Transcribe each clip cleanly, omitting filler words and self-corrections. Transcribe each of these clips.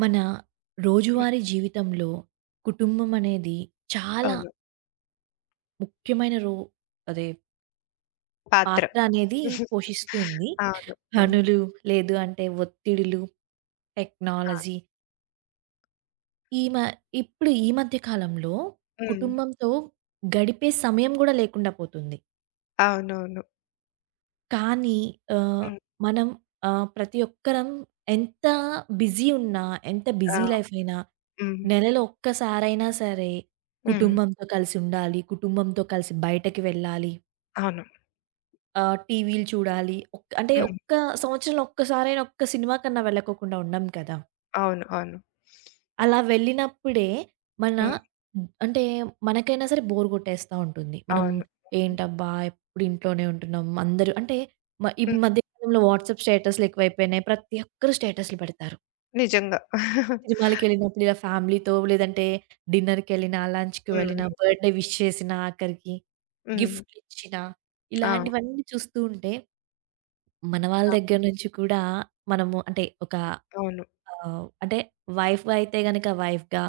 మన హ్మ్. రోజువారీ జీవితంలో కుటుంబం అనేది చాలా అవును. ముఖ్యమైన రో అదే పాత్ర. పాత్ర అనేది పోషిస్తుంది. అవును. హ్మ్. పనులు, లేదు అంటే ఒత్తిడులు, టెక్నాలజీ, ఈ మ ఇప్పుడు ఈ మధ్య కాలంలో హ్మ్. కుటుంబంతో గడిపే సమయం గూడా లేకుండా పోతుంది. అవునవును. కానీ ఆహ్, హ్మ్. మనం ప్రతి ఒక్కరం ఎంత బిజీ ఉన్నా, ఎంత బిజీ ఆ! లైఫ్ అయినా, హ్మ్. నెలలో ఒక్కసారైనా సరే హ్మ్. కుటుంబంతో కలిసి ఉండాలి. కుటుంబంతో కలిసి బయటకి వెళ్ళాలి. అవును. టీవీలు చూడాలి. హ్మ్. ఒక్క సంవత్సరంలో ఒక్కసారైనా ఒక్క సినిమా కన్నా వెళ్ళకోకుండా ఉండం కదా! అవును. అవును. అలా వెళ్ళినప్పుడే మన హ్మ్. అంటే మనకైనా సరే బోర్ కొట్టేస్తా ఉంటుంది. మనం అవును. ఏంటబ్బా, ఎప్పుడు ఇంట్లోనే ఉంటున్నాం. అందరూ అంటే ఈ హ్మ్. మధ్య కాలంలో వాట్సాప్ స్టేటస్‌లు ఎక్కువైపోయినాయి. ప్రతి ఒక్కరు స్టేటస్‌లు పెడతారు. నిజంగా. సినిమాలకెళ్ళినప్పుడు ఇలా ఫ్యామిలీతో లేదంటే డిన్నర్‌కెళ్ళినా, లంచ్‌కి హ్మ్. వెళ్ళినా, బర్త్‌డే విష్ చేసినా ఆఖరికి, హ్మ్. గిఫ్ట్‌లిచ్చినా ఆ! ఇలాంటివన్నీ చూస్తూ ఉంటే మన వాళ్ళ దగ్గర నుంచి కూడా మనము అంటే ఒక అవును. అంటే వైఫ్‌గా అయితే గనక వైఫ్‌గా,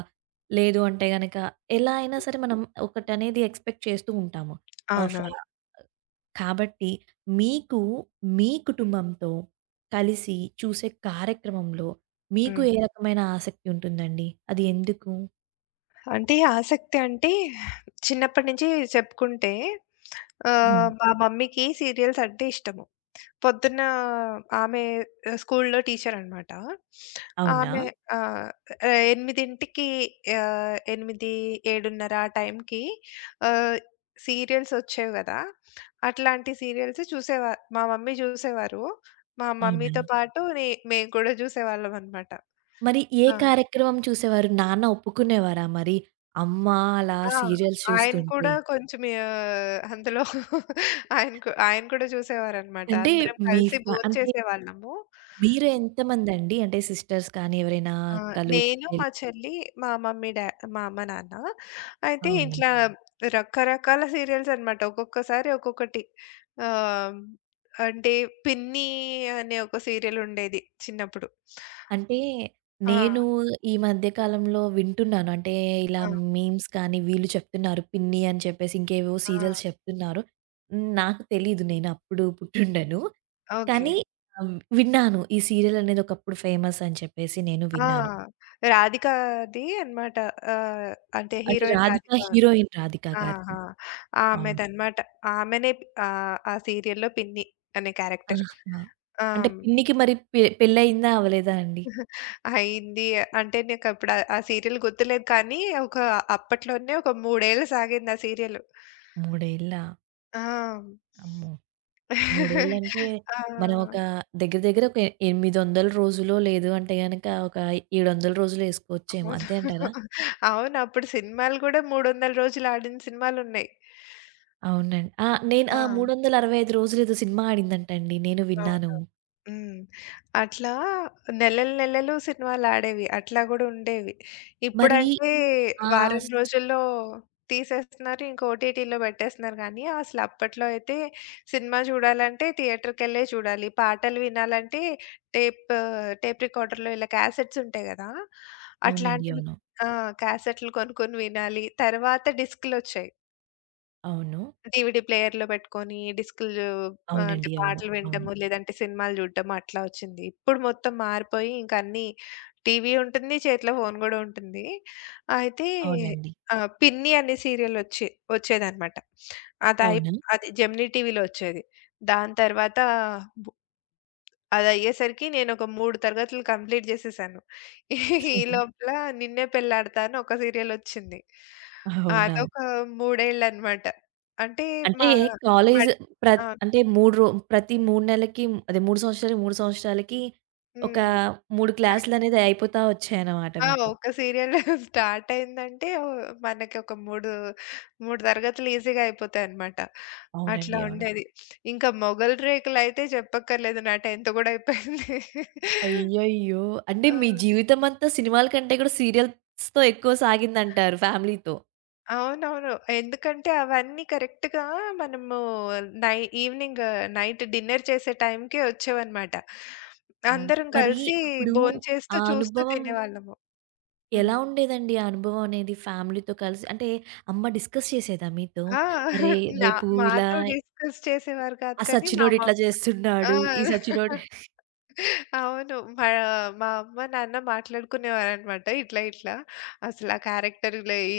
లేదు అంటే గనక ఎలా అయినా సరే మనం ఒకటనేది ఎక్స్‌పెక్ట్ చేస్తూ ఉంటాము. ఆహ్, ఫ అవునవును. కాబట్టి మీకు మీ కుటుంబంతో కలిసి చూసే కార్యక్రమంలో మీకు హ్మ్. ఏ రకమైన ఆసక్తి ఉంటుందండి? అది ఎందుకు? అంటే ఈ ఆసక్తి అంటే చిన్నప్పటి నుంచి చెప్పుకుంటే హ్మ్. మా మమ్మీకి సీరియల్స్ అంటే ఇష్టము. పొద్దున్న ఆమె స్కూల్‌లో టీచరనమాట. అవునా? ఆమె 8కి 8, 7:30 ఆ టైంకి ఆహ్, సీరియల్స్ వచ్చేవి గదా! అట్లాంటి సీరియల్స్ మా మమ్మీ చూసేవారు. మా మమ్మీతో అవునా? పాటు మేము కూడా చూసేవాళ్ళమనమాట. మరి ఏ ఆ! హ్మ్. కార్యక్రమం చూసేవారు? నాన్న ఒప్పుకునేవారా మరి? అమ్మ అలా ఆ! ఓహ్! సీరియల్స్ ఆయన చూస్తుంటే? కూడా కొంచెం అందులో ఆయన కూడా చూసేవారనమాట. అంటే అందరం మీ కలిసి ఫ అంటే భోంచేసేవాళ్ళము. మీరు ఎంతమందండి? అంటే సిస్టర్స్ కానీ ఎవరైనా ఆ! అక్కలు, నేను, మా చెల్లెలు? చెల్లి, మా మమ్మీ, డా మా అమ్మ, నాన్న. అయితే అవునా? ఇట్లా హ్మ్. రకరకాల సీరియల్స్ అన్నమాట. ఒక్కొక్కసారి ఒక్కొక్కటి. ఆహ్, అంటే 'పిన్ని' అనే ఒక సీరియల్ ఉండేది చిన్నప్పుడు. అంటే ఆ! నేను ఈ మధ్య కాలంలో వింటున్నాను. అంటే ఇలా ఆ! మీమ్స్ కానీ వీళ్ళు చెప్తున్నారు. పిన్ని అని చెప్పేసి ఇంకేవేవో ఆ! సీరియల్స్ చెప్తున్నారు. హ్మ్. నాకు తెలీదు. నేను అప్పుడు పుట్టుండను. ఓకే. కానీ విన్నాను. ఈ సీరియల్ అనేది ఒకప్పుడు ఫేమస్ అని చెప్పేసి నేను ఆ! విన్నాను. రాధికది అన్నమాట. ఆహ్, అంటే అంటే హీరోయిన్ రాధిక. 'రాధిక', హీరోయిన్ 'రాధిక' ఆహా! గారిది. అవును. ఆమెదన్నమాట. ఆమెనే ఆ సీరియల్‌లో పిన్ని అనే క్యారెక్టర్. ఆహా! ఆ! అంటే పిన్నికి మరి పెళ్లయిందా? అవ్వలేదా అండి? అయింది. అంటే నాకప్పుడు ఆ ఆ సీరియల్ గుర్తులేదు కానీ, ఒక అప్పట్లోనే ఒక 3 ఏళ్ళు సాగింది ఆ సీరియల్. 3 ఏళ్ళా? ఆ! అమ్మో! మూడేళ్ళంటే ఆ! మనం ఒక దగ్గర దగ్గర ఒక 800 రోజులో లేదు అంటే గనక ఒక 700 రోజులు ఏసుకోవచ్చేమో అంతే అవును. అంటారా? అవును. అప్పుడు సినిమాలు గూడా 300 రోజులు ఆడిన సినిమాలున్నాయి. అవునండి. ఆ! నేను, ఆ! ఆ! 365 రోజులు ఏదో సినిమా ఆడిందంటండి. నేను విన్నాను. అవును. హ్మ్. అట్లా నెలలు నెలలు సినిమాలాడేవి. అట్లా గూడా ఉండేవి. మరి ఇప్పుడంటే ఆహ్, వారం స్ రోజుల్లో తీసేస్తున్నారు. ఇంక ఓటీటీలో పెట్టేస్తున్నారు గానీ, అసలు అప్పట్లో అయితే సినిమా చూడాలంటే థియేటర్‌కెళ్ళే చూడాలి. పాటలు వినాలంటే టేప్ టేప్ రికార్డర్‌లో ఇలా క్యాసెట్స్ ఉంటాయి గదా! అవునండి. అట్లాంటివి అవును. ఆ! క్యాసెట్లు కొనుక్కొని వినాలి. తర్వాత డిస్కులొచ్చాయి. అవును. డీవీడీ ప్లేయర్‌లో పెట్టుకొని డిస్కులు అంటే అవునండి. అవును. పాటలు అవును. వినటము, లేదంటే సినిమాలు చూడటము అట్లా వచ్చింది. ఇప్పుడు మొత్తం మారిపోయి ఇంక అన్నీ టీవీ ఉంటుంది, చేతిలో ఫోను గూడా ఉంటుంది. అయితే అవునండి. ఆ! 'పిన్ని' అనే సీరియల్ వచ్చేదనమాట. అదయి అవునా? అది జెమినీ టీవీలో వచ్చేది. దాని తర్వాత అదయ్యేసరికి నేనొక 3 తరగతులు కంప్లీట్ జేసేశాను. ఈ లోపల 'నిన్నే పెళ్లాడతా' అని ఒక సీరియలొచ్చింది. అవునా? అదొక మూడేళ్ళనమాట. అంటే అంటే మా కాలేజ్ మడ్ ఆ! ప్రత్ అంటే 3 ప్రతి 3 నెలలకి, అదే 3 సంవత్సరాలకి, 3 సంవత్సరాలకి ఒక హ్మ్. 3 క్లాసులనేది అయిపోతా వచ్చాయన్నమాట ఆ! మీకు. ఒక సీరియల్ స్టార్టయిందంటే మనకొక 3 తరగతులు ఈజీగా అయిపోతాయనమాట. అట్లా అవునండి. అవును. ఉండేది. ఇంకా మొగలి రేకులయితే చెప్పక్కర్లేదు. నా 10th గూడా అయిపోయింది. అయ్యయ్యో! అంటే ఆ! మీ జీవితమంతా సినిమాల కంటే కూడా సీరియల్స్‌తో ఎక్కువ సాగిందంటారు ఫ్యామిలీతో. అవునవును. ఎందుకంటే అవన్నీ కరెక్ట్‌గా మనము నై ఈవినింగ్ నైట్ డిన్నర్ చేసే టైంకే వచ్చేవన్నమాట. అవునా! అందరం మరి కలిసి అప్పుడు భోంచేస్తూ ఆ చూస్తూ అనుభవం తినేవాళ్ళము. హ్మ్. ఎలా ఉండేదండి? ఆ అనుభవం అనేది ఫ్యామిలీతో కలిసి అంటే అమ్మ డిస్కస్ చేసేదా మీతో? ఆ! "అరే! నా రేపు ఇలా మాతో డిస్కస్ చేసేవారు కాదు ఆ కానీ మా సచ్చినోడు మమ్ ఇట్లా ఆ! చేస్తున్నాడు. ఈ సచ్చినోడు." అవును. మా మా అమ్మ, నాన్న మాట్లాడుకునేవారనమాట. ఇట్లా, ఇట్లా అసలు ఆ క్యారెక్టర్‌లో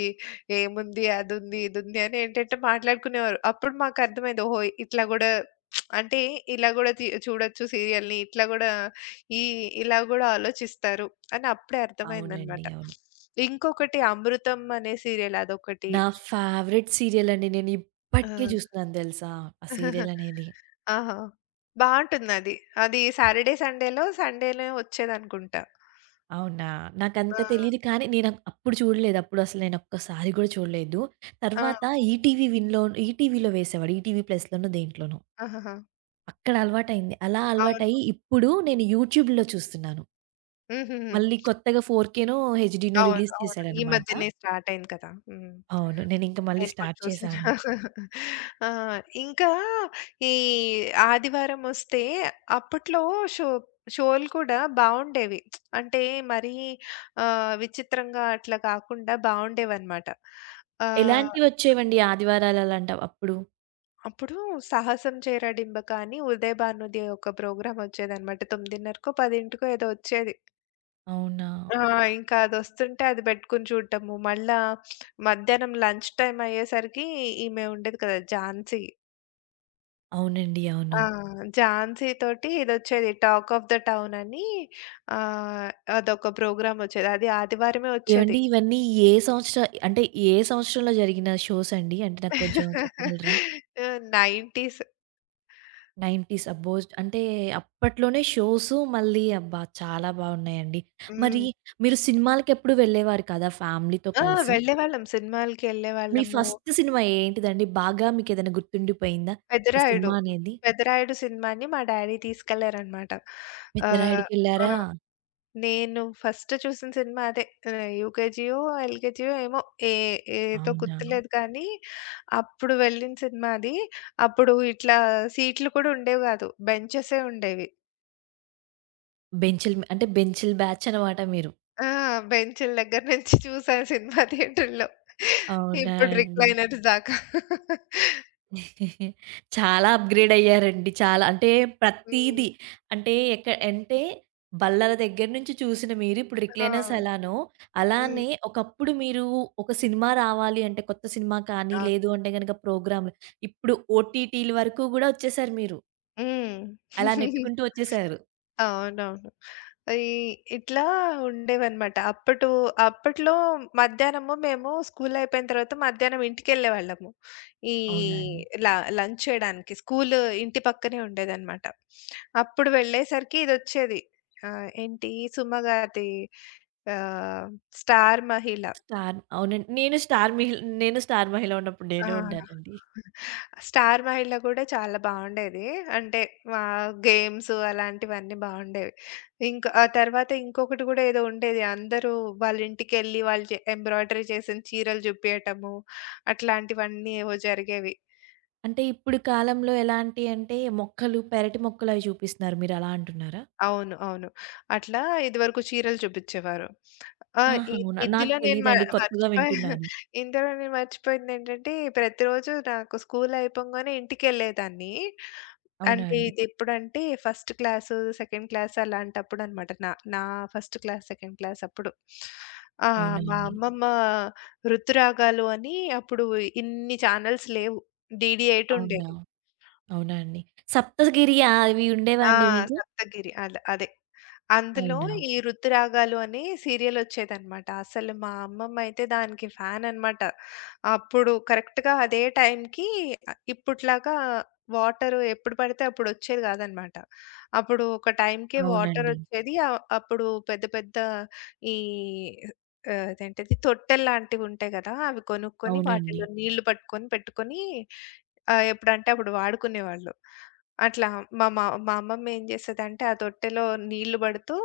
ఏముంది, అదుంది, ఇదుంది అని ఏంటంటే మాట్లాడుకునేవారు. అప్పుడు మాకర్థమైంది. ఓహో! ఇట్లా గూడా అంటే ఇలా గూడా చూడొచ్చు సీరియల్‌ని. ఇట్లా గూడా ఈ ఇలా గూడా ఆలోచిస్తారు అని అప్పుడే అర్థమైందనమాట. అవునండి. అవును. ఇంకొకటి 'అమృతం' అనే సీరియల్ అదొకటి. నా ఫేవరెట్ సీరియల్ అండి. నేను ఆ! ఇప్పటికి చూస్తున్నాను తెలుసా? ఆ సీరియల్ అనేది. ఆహా! బావుంటుందది. అది సాటర్‌డే, సండేలో, సండేనే వచ్చేదనుకుంటా. అవునా! నాకంత ఆ! తెలీదు కానీ, నేను అప్పుడు చూడలేదు. అప్పుడు అసలు నేను ఒక్కసారి కూడా చూడలేదు. ఆ! తర్వాత ఈటీవీ విన్‌లో ఈటీవీలో వేసేవాడు. ఈటీవీ ప్లస్‌లోనో దేంట్లోనో. ఆహాహా! అక్కడ అలవాటయింది. అలా అవును. అలవాటయ్యి ఇప్పుడు నేను యూట్యూబ్‌లో చూస్తున్నాను. హుహుహు. మళ్ళీ కొత్తగా 4కేనో, హెచ్‌డీనో అవును. రిలీజ్ అవును. ఈ చేశాడనమాట. మధ్యనే స్టార్ట్ అయింది కదా! హ్మ్. అవును. నేనింక మళ్ళీ నేను కూడా స్టార్ట్ చేశాను. చూసాను. ఆ! ఇంకా ఈ ఆదివారం వస్తే అప్పట్లో షో షోలు కూడా బావుండేవి. అంటే మరీ విచిత్రంగా అట్లా కాకుండా బావుండేవన్నమాట. ఆహ్, ఎలాంటివొచ్చేవండి ఆదివారాలు అలాంట అప్పుడు? అప్పుడు 'సాహసం చేరడింబ' కానీ 'ఉదయ్ భాను'ది ఒక ప్రోగ్రామ్ వచ్చేదన్నమాట. 9:30కో, 10కో ఏదో వచ్చేది. అవునా! ఆ! ఇంకా అదొస్తుంటే అది పెట్టుకొని చూడటము. మళ్ళా మధ్యాహ్నం లంచ్ టైమ్ అయ్యేసరికి ఈమె ఉండేది కదా! ఝాన్సీ. అవునండి. ఆ! అవును. ఝాన్సీ తోటి ఇదొచ్చేది 'టాక్ ఆఫ్ ద టౌన్' అని ఆహ్, అదొక ప్రోగ్రామ్ వచ్చేది. అది ఆదివారమే వచ్చేది. ఏవండి ఇవన్నీ ఏ సంవత్సర అంటే ఏ సంవత్సరంలో జరిగిన షోస్ అండి? అంటే నాకు కొంచెం చెప్పగలరా? ఆ! 90s. 90s, అబ్బోజ్! అంటే అప్పట్లోనే షోస్ మళ్ళీ, అబ్బా! చాలా బాగున్నాయండి. మరి హ్మ్. మీరు సినిమాలకెప్పుడు వెళ్ళేవారు కదా ఫ్యామిలీతో ఆ! కలిసి! వెళ్ళేవాళ్ళం సినిమాలకి మీ ఎళ్ళేవాళ్ళము. ఫస్ట్ సినిమా ఏంటిదండి? బాగా మీకేదైనా గుర్తుండిపోయిందా? ఒక 'పెదరాయుడు', సినిమా అనేది? 'పెదరాయుడు' సినిమాని మా డ్యాడీ తీసుకెళ్లారనమాట. ఆహ్, ఆ! 'పెద్దరాయుడు'కెళ్లారా? నేను ఫస్ట్ చూసిన సినిమా అదే. యూకేజీయో, ఎల్‌కేజీయో ఏమో ఏ ఏదో అవునా! గుర్తులేదు కానీ, అప్పుడు వెళ్ళిన సినిమా అది. అప్పుడు ఇట్లా సీట్లు కూడా ఉండేవి కాదు. బెంచెసే ఉండేవి. బెంచ్‌ల్ అంటే బెంచ్‌ల్ బ్యాచ్ అన్నమాట మీరు. ఆ! బెంచుల దగ్గర నుంచి చూసాను సినిమా థియేటర్‌లో. అవునా ఇప్పుడు అండి! రిక్లైనర్స్ దాకా. చాలా అప్‌గ్రేడ్ అయ్యారండి. చాలా అంటే హ్మ్. ప్రతీది. అంటే ఎక్క అంటే బల్లల దగ్గర నుంచి చూసిన మీరు ఇప్పుడు ఆ! రిక్లైనర్స్ ఎలానో, హ్మ్. అలానే ఒకప్పుడు మీరు ఒక సినిమా రావాలి అంటే కొత్త సినిమా కానీ, అవును. లేదు అంటే గనక ప్రోగ్రామ్‌లు, ఇప్పుడు ఓటీటీల వరకు గూడా వచ్చేసారు మీరు. హ్మ్. అలా నెట్టుకుంటూ వచ్చేసారు. అవునవును. ఈ ఇట్లా ఉండేవన్నమాట. అప్పట్లో మధ్యాహ్నము మేము స్కూల్ అయిపోయిన తర్వాత మధ్యాహ్నం ఇంటికెళ్ళేవాళ్ళము. ఈ అవునా అండి? ల లంచ్ చేయడానికి. స్కూల్ ఇంటి పక్కనే ఉండేదన్నమాట. అప్పుడు వెళ్ళేసరికి ఇదొచ్చేది. ఏంటి సుమ గారిది ఆహ్, 'స్టార్ మహిళ'. స్టార్, అవునండి. నేను స్టార్ మిహిల్, నేను స్టార్ మహిలో ఉన్నప్పుడు ఆ! నేను ఉండానండి. 'స్టార్ మహల్‌లో' గూడా చాలా బావుండేది. అంటే గేమ్స్ అలాంటివన్నీ బావుండేవి. ఇంకా ఆ తర్వాత ఇంకొకటి గూడా ఏదో ఉండేది. అందరూ వాళ్ళ ఇంటికెళ్ళి వాళ్ళు ఎంబ్రాయిడరీ చేసిన చీరలు జూపియటము అట్లాంటివన్నీ ఏవో జరిగేవి. అంటే ఇప్పుడు కాలంలో ఎలాంటి అంటే మొక్కలు, పెరటి మొక్కలు అవి చూపిస్తున్నారు. మీరు అలా అంటున్నారా? అవును. అవును. అట్లా ఇదివరకు చీరలు చూపిచ్చేవారు. ఆ! ఇ ఆహా! అవునా? నాకు ఇందులో నేను తెలీదండి. కొత్తగా మర్చిపోయా వింటున్నాను. ఇందులో నేను మర్చిపోయిందేంటంటే, ప్రతిరోజు నాకు స్కూల్ అయిపోంగానే ఇంటికెళ్ళేదాన్ని. అవునా అంటే అండి? ఇది ఎప్పుడంటే, ఫస్ట్ క్లాసు, సెకండ్ క్లాస్ అలాంటప్పుడనమాట. నా నా ఫస్ట్ క్లాస్, సెకండ్ క్లాస్ అప్పుడు. ఆ! అవునా మా అండి? అమ్మమ్మ 'ఋతురాగాలు' అని అప్పుడు ఇన్ని ఛానెల్స్ లేవు. DD 8 అవునా? ఉండేది. అవునా అండి? సప్తగిరి అవి ఉండేవా ఆ! అండి మీకు? 'సప్తగిరి' అదే. అందులో అవునా? ఈ 'ఋతురాగాలు' అనే సీరియలొచ్చేదనమాట. అసలు మా అమ్మమ్మ అయితే దానికి ఫ్యాననమాట. అప్పుడు కరెక్ట్‌గా అదే టైంకి ఇప్పట్లాగా వాటరు ఎప్పుడు పడితే అప్పుడొచ్చేది గాదనమాట. అప్పుడు ఒక టైంకే అవునండి. వాటరొచ్చేది. అప్పుడు పెద్ద పెద్ద ఈ అదేంటిది తొట్టెల్లాంటివుంటాయి గదా! అవి కొనుక్కొని అవునండి. వాటిలో నీళ్లు పట్టుకొని పెట్టుకొని ఎప్పుడంటే అప్పుడు వాడుకునేవాళ్ళు. అట్లా మా మా మా అమ్మమ్మ ఏం చేసేదంటే ఆ తొట్టెలో నీళ్లు పడుతూ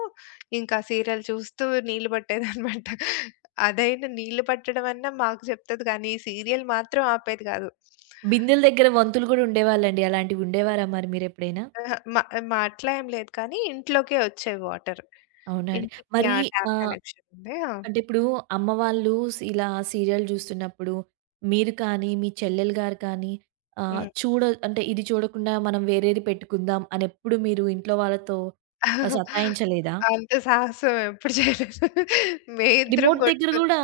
ఇంకా సీరియల్ చూస్తూ నీళ్లు పట్టేదనమాట. అదైనా నీళ్లు పట్టడం అన్నా మాకు చెప్తది కానీ ఈ సీరియల్ మాత్రం ఆపేది కాదు. బిందెల దగ్గర వంతులు గూడా ఉండేవాళ్ళండి. అలాంటివి ఉండేవారా మరి మీరెప్పుడైనా? అహా! మా మా అట్లా ఏం లేదు కానీ ఇంట్లోకే వచ్చేవి వాటర్. అవునా అండి? ఇంటికి మరి ఆ ట్యాప్ ఆహ్, కనెక్షన్ ఉంది. ఆ! అంటే ఇప్పుడు అమ్మ వాళ్ళు ఇలా సీరియల్ జూస్తున్నప్పుడు మీరు కానీ, మీ చెల్లెలు గారు కానీ ఆహ్, హ్మ్. చూడ అంటే ఇది చూడకుండా మనం వేరేది పెట్టుకుందాం అని ఎప్పుడు మీరు ఇంట్లో వాళ్ళతో సతాయించలేదా? అంత సాహసం ఎప్పుడు చేయలేదు. మేమిద్దరం రిమోట్ దగ్గర కొట్టుకున్నాం. గూడా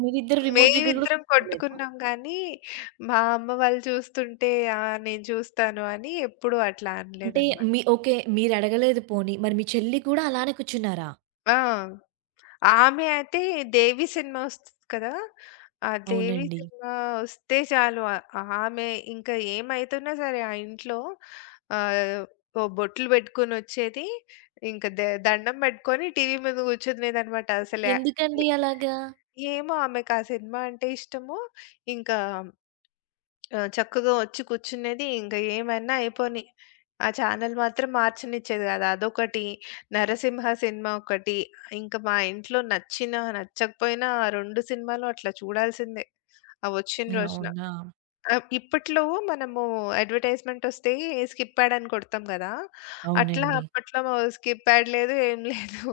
మీరిద్దరు రిమోట్ దగ్గర గూడా మేమిద్దరం కొట్టుకోలేదా? కొట్టుకున్నాం గానీ, మా అమ్మ వాళ్ళు చూస్తుంటే, "ఆ! నేను చూస్తాను" అని ఎప్పుడూ అట్లా అంటే అనలేదనమాట. మీ, ఓకే, మీరడగలేదు పోనీ. మరి మీ చెల్లి కూడా అలానే కూర్చున్నారా? ఆ! ఆమె అయితే 'దేవి' సినిమా వస్తది కదా! ఆ 'దేవి' అవునండి. సినిమా వస్తే చాలు ఆమె ఇంకా ఏమైతున్నా సరే ఆ ఇంట్లో ఆహ్, ఓ బొట్లు పెట్టుకొనొచ్చేది. ఇంకా దండం పెట్టుకొని టీవీ ముందు కూర్చునేదనమాట. అసలు ఎందుకండి అలాగా? ఏమో ఆమెకు ఆ సినిమా అంటే ఇష్టము. ఇంకా ఆ! చక్కగా వచ్చి కూర్చునేది. ఇంక ఏమైనా అయిపోని. ఆ ఛానెల్ మాత్రం మార్చనిచ్చేది గాదు. అదొకటి, నరసింహ సినిమా ఒకటి, ఇంక మా ఇంట్లో నచ్చినా, నచ్చకపోయినా ఆ 2 సినిమాలు అట్లా చూడాల్సిందే. అవొచ్చిన రోజున. అవునా? ఇప్పట్లో మనము అడ్వర్‌టైజ్‌మెంట్ వస్తే స్కిప్ యాడ్ అని కొడతాం గదా! అట్లా అవును. అవునండి. అప్పట్లో స్కిప్ యాడ్ లేదు, ఏం లేదు.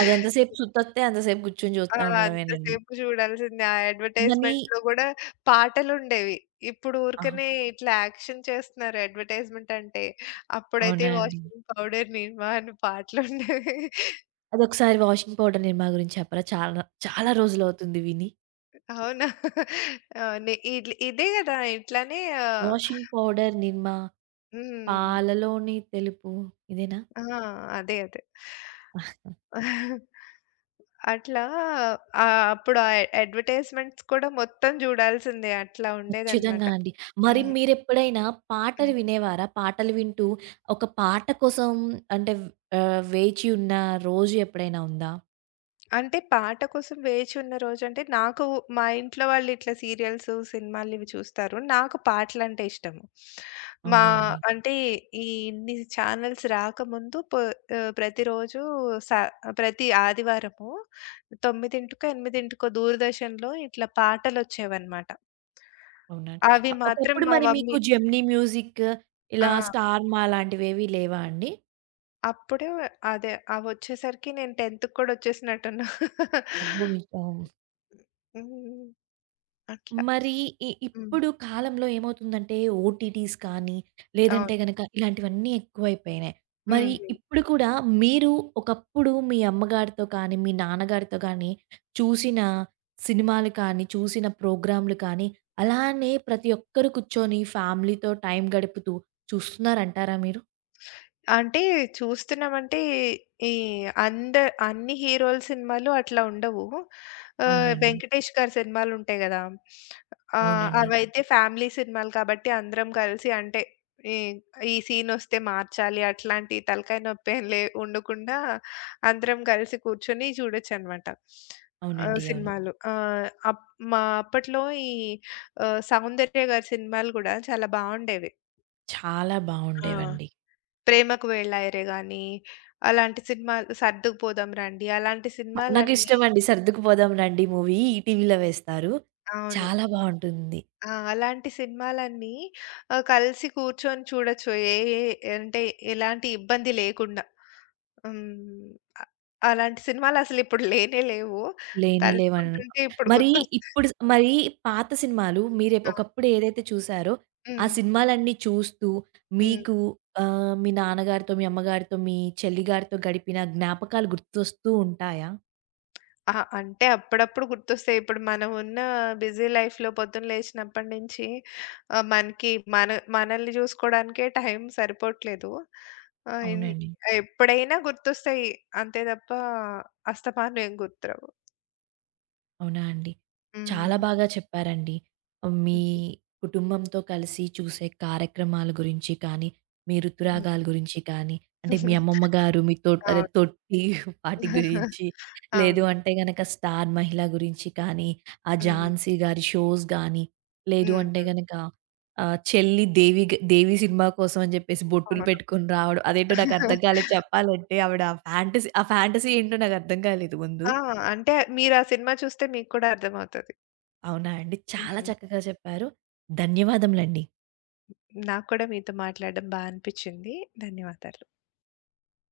అదెంతసేపు సుత్తొత్తే అంతసేపు కూర్చొని ఆ! చూస్తా ఉండడమేనండి. అంతసేపు చూడాల్సిందే. ఆ మనీ అడ్వర్‌టైజ్‌మెంట్‌లో గూడా పాటలుండేవి. ఇప్పుడు ఆహ్, ఊరికనే ఇట్లా యాక్షన్ చేస్తున్నారు అడ్వర్‌టైజ్‌మెంట్ అంటే. అప్పుడైతే అవునా అండి? వాషింగ్ పౌడర్ నిర్మా అని పాటలుండేవి. అదొకసారి వాషింగ్ పౌడర్ నిర్మా గురించి చెప్పరా? చాలా చాలా రోజులవుతుంది విని. అవునా? ఆహ్, నే ఇట్ల్ ఇదే గదా! ఇట్లానే ఆహ్, వాషింగ్ పౌడర్ నిర్మా, హ్మ్. పాలలోని తెలుపు, ఇదేనా? ఆ! అదే. అదే. అట్లా అప్పుడు ఆ అడ్వర్‌టైజ్‌మెంట్స్ కూడా మొత్తం జూడాల్సిందే. అట్లా ఉండేదన్నమాట. ఖచ్చితంగా అండి. మరి హ్మ్. మీరెప్పుడైనా పాటలు హ్మ్. వినేవారా? పాటలు వింటూ ఒక పాట కోసం అంటే వేచి ఉన్న రోజు ఎప్పుడైనా ఉందా? అంటే పాట కోసం వేచి ఉన్న రోజంటే, నాకు మా ఇంట్లో వాళ్ళు ఇట్లా సీరియల్సు, సినిమాలు ఇవి చూస్తారు. నాకు పాటలంటే ఇష్టము. మా అవునండి. అంటే ఈ ఇన్ని ఛానల్స్ రాకముందు ప్రతిరోజు స ప్రతి ఆదివారము 9కో, 8కో దూరదర్శన్‌లో ఇట్లా పాటలొచ్చేవన్నమాట. అవునండి. అవి అ, మాత్రం ఒకప్పుడు మా మరి మమ్మీ మీకు జెమినీ మ్యూజిక్, ఆ! ఇలా స్టార్ మా లాంటివేవి లేవా అండి? అప్పుడు అదే అవొచ్చేసరికి నేను 10కి కూడా వచ్చేసినట్టున్నా. అబ్బో! మీ, ఓహ్! హ్మ్. అట్లా. మరి హ్మ్. ఇప్పుడు కాలంలో ఏమవుతుందంటే ఓటీటీస్ కానీ, అవును. లేదంటే గనక ఇలాంటివన్నీ ఎక్కువైపోయినాయి. మరి హ్మ్. ఇప్పుడు కూడా మీరు ఒకప్పుడు మీ అమ్మగారితో కానీ, మీ నాన్నగారితో కానీ చూసిన సినిమాలు కానీ, చూసిన ప్రోగ్రామ్‌లు కానీ, అలానే ప్రతి ఒక్కరు కూర్చొని ఫ్యామిలీతో టైం గడుపుతూ చూస్తున్నారంటారా మీరు? అంటే చూస్తున్నామంటే ఈ అంద అన్ని హీరోల సినిమాలు అట్లా ఉండవు. అవునండి. వెంకటేష్ గారి సినిమాలు ఉంటాయి గదా! అవునండి. అవైతే ఫ్యామిలీ సినిమాలు కాబట్టి అందరం కలిసి అంటే ఈ ఈ సీన్ వస్తే మార్చాలి అట్లాంటి తలకాయ నొప్పి ఏం లే ఉండకుండా అందరం కలిసి కూర్చొని చూడొచ్చనమాట. అవునండి. అవును. సినిమాలు. ఆహ్, అప్ మా అప్పట్లో సౌందర్య గారి సినిమాలు గూడా చాలా బావుండేవి. చాలా ఆ! బావుండేవండి. 'ప్రేమకు వెళ్ళాయరే' గాని, అలాంటి సినిమాలు 'సర్దుకుపోదాం రండి' అలాంటి సినిమాలన్నీ నాకిష్టమండి, 'సర్దుకుపోదాం రండి' మూవీ ఈటీవీలో వేస్తారు. అవును. చాలా బావుంటుంది. ఆ! అలాంటి సినిమాలన్నీ కలిసి కూర్చొని చూడొచ్చు. ఏ ఏ అంటే ఎలాంటి ఇబ్బంది లేకుండా. హ్మ్. అ అలాంటి సినిమాలసలిప్పుడు లేనే లేవు. 'లేనే లేవన్'. తలుచుకుంటుంటే ఇప్పుడు మరి గుర్తొస్తున్నాయి. ఇప్పుడు మరి పాత సినిమాలు మీరే ఒకప్పుడు ఏదైతే చూసారో, ఆ హ్మ్. సినిమాలన్నీ చూస్తూ హ్మ్. మీకు మీ నాన్నగారితో, మీ అమ్మగారితో, మీ చెల్లిగారితో గడిపిన జ్ఞాపకాలు గుర్తొస్తూ ఉంటాయా? ఆ! అంటే అప్పుడప్పుడు గుర్తొస్తాయి. ఇప్పుడు మనం ఉన్న బిజీ లైఫ్‌లో పొద్దున లేచినప్పటి నుంచి మనకి మనల్ని చూసుకోవడానికే టైం సరిపోవట్లేదు. ఆహ్, ఇన్ అవునండి. ఎప్పుడైనా గుర్తొస్తాయి. అంతే తప్ప అస్తమానం ఏం గుర్తురావు. అవునా అండి? చాలా హ్మ్. బాగా చెప్పారండి. మీ కుటుంబంతో కలిసి చూసే కార్యక్రమాల గురించి కానీ, మీ రుతురాగాల హుహు. గురించి కానీ, అంటే మీ హ్మ్. అమ్మమ్మ గారు మీ తొ అదే అవును. తొట్టి వాటి గురించి, లేదు అవును. అంటే గనక 'స్టార్ మహిళ' గురించి కానీ, ఆ హ్మ్. 'ఝాన్సీ' గారి షోస్ గానీ, లేదు హ్మ్. అంటే హ్మ్. గనక చెల్లి 'దేవి' 'దేవి' సినిమా కోసం అని జెప్పేసి బొట్టులు అవును. పెట్టుకొని రావడం అదేంటో నాకు అర్థం కాలేదు చెప్పాలంటే. ఆవిడ ఆ ఫ్యాంటసీ, ఆ ఫ్యాంటసీ ఏంటో నాకు అర్థం కాలేదు ముందు. ఆ! అంటే మీరు ఆ సినిమా చూస్తే మీకు కూడా అర్థమవుతది. అవునా అండి! చాలా హ్మ్. చక్కగా చెప్పారు. ధన్యవాదములండి. నాకు కూడా మీతో మాట్లాడడం అనిపించింది. ధన్యవాదాలు.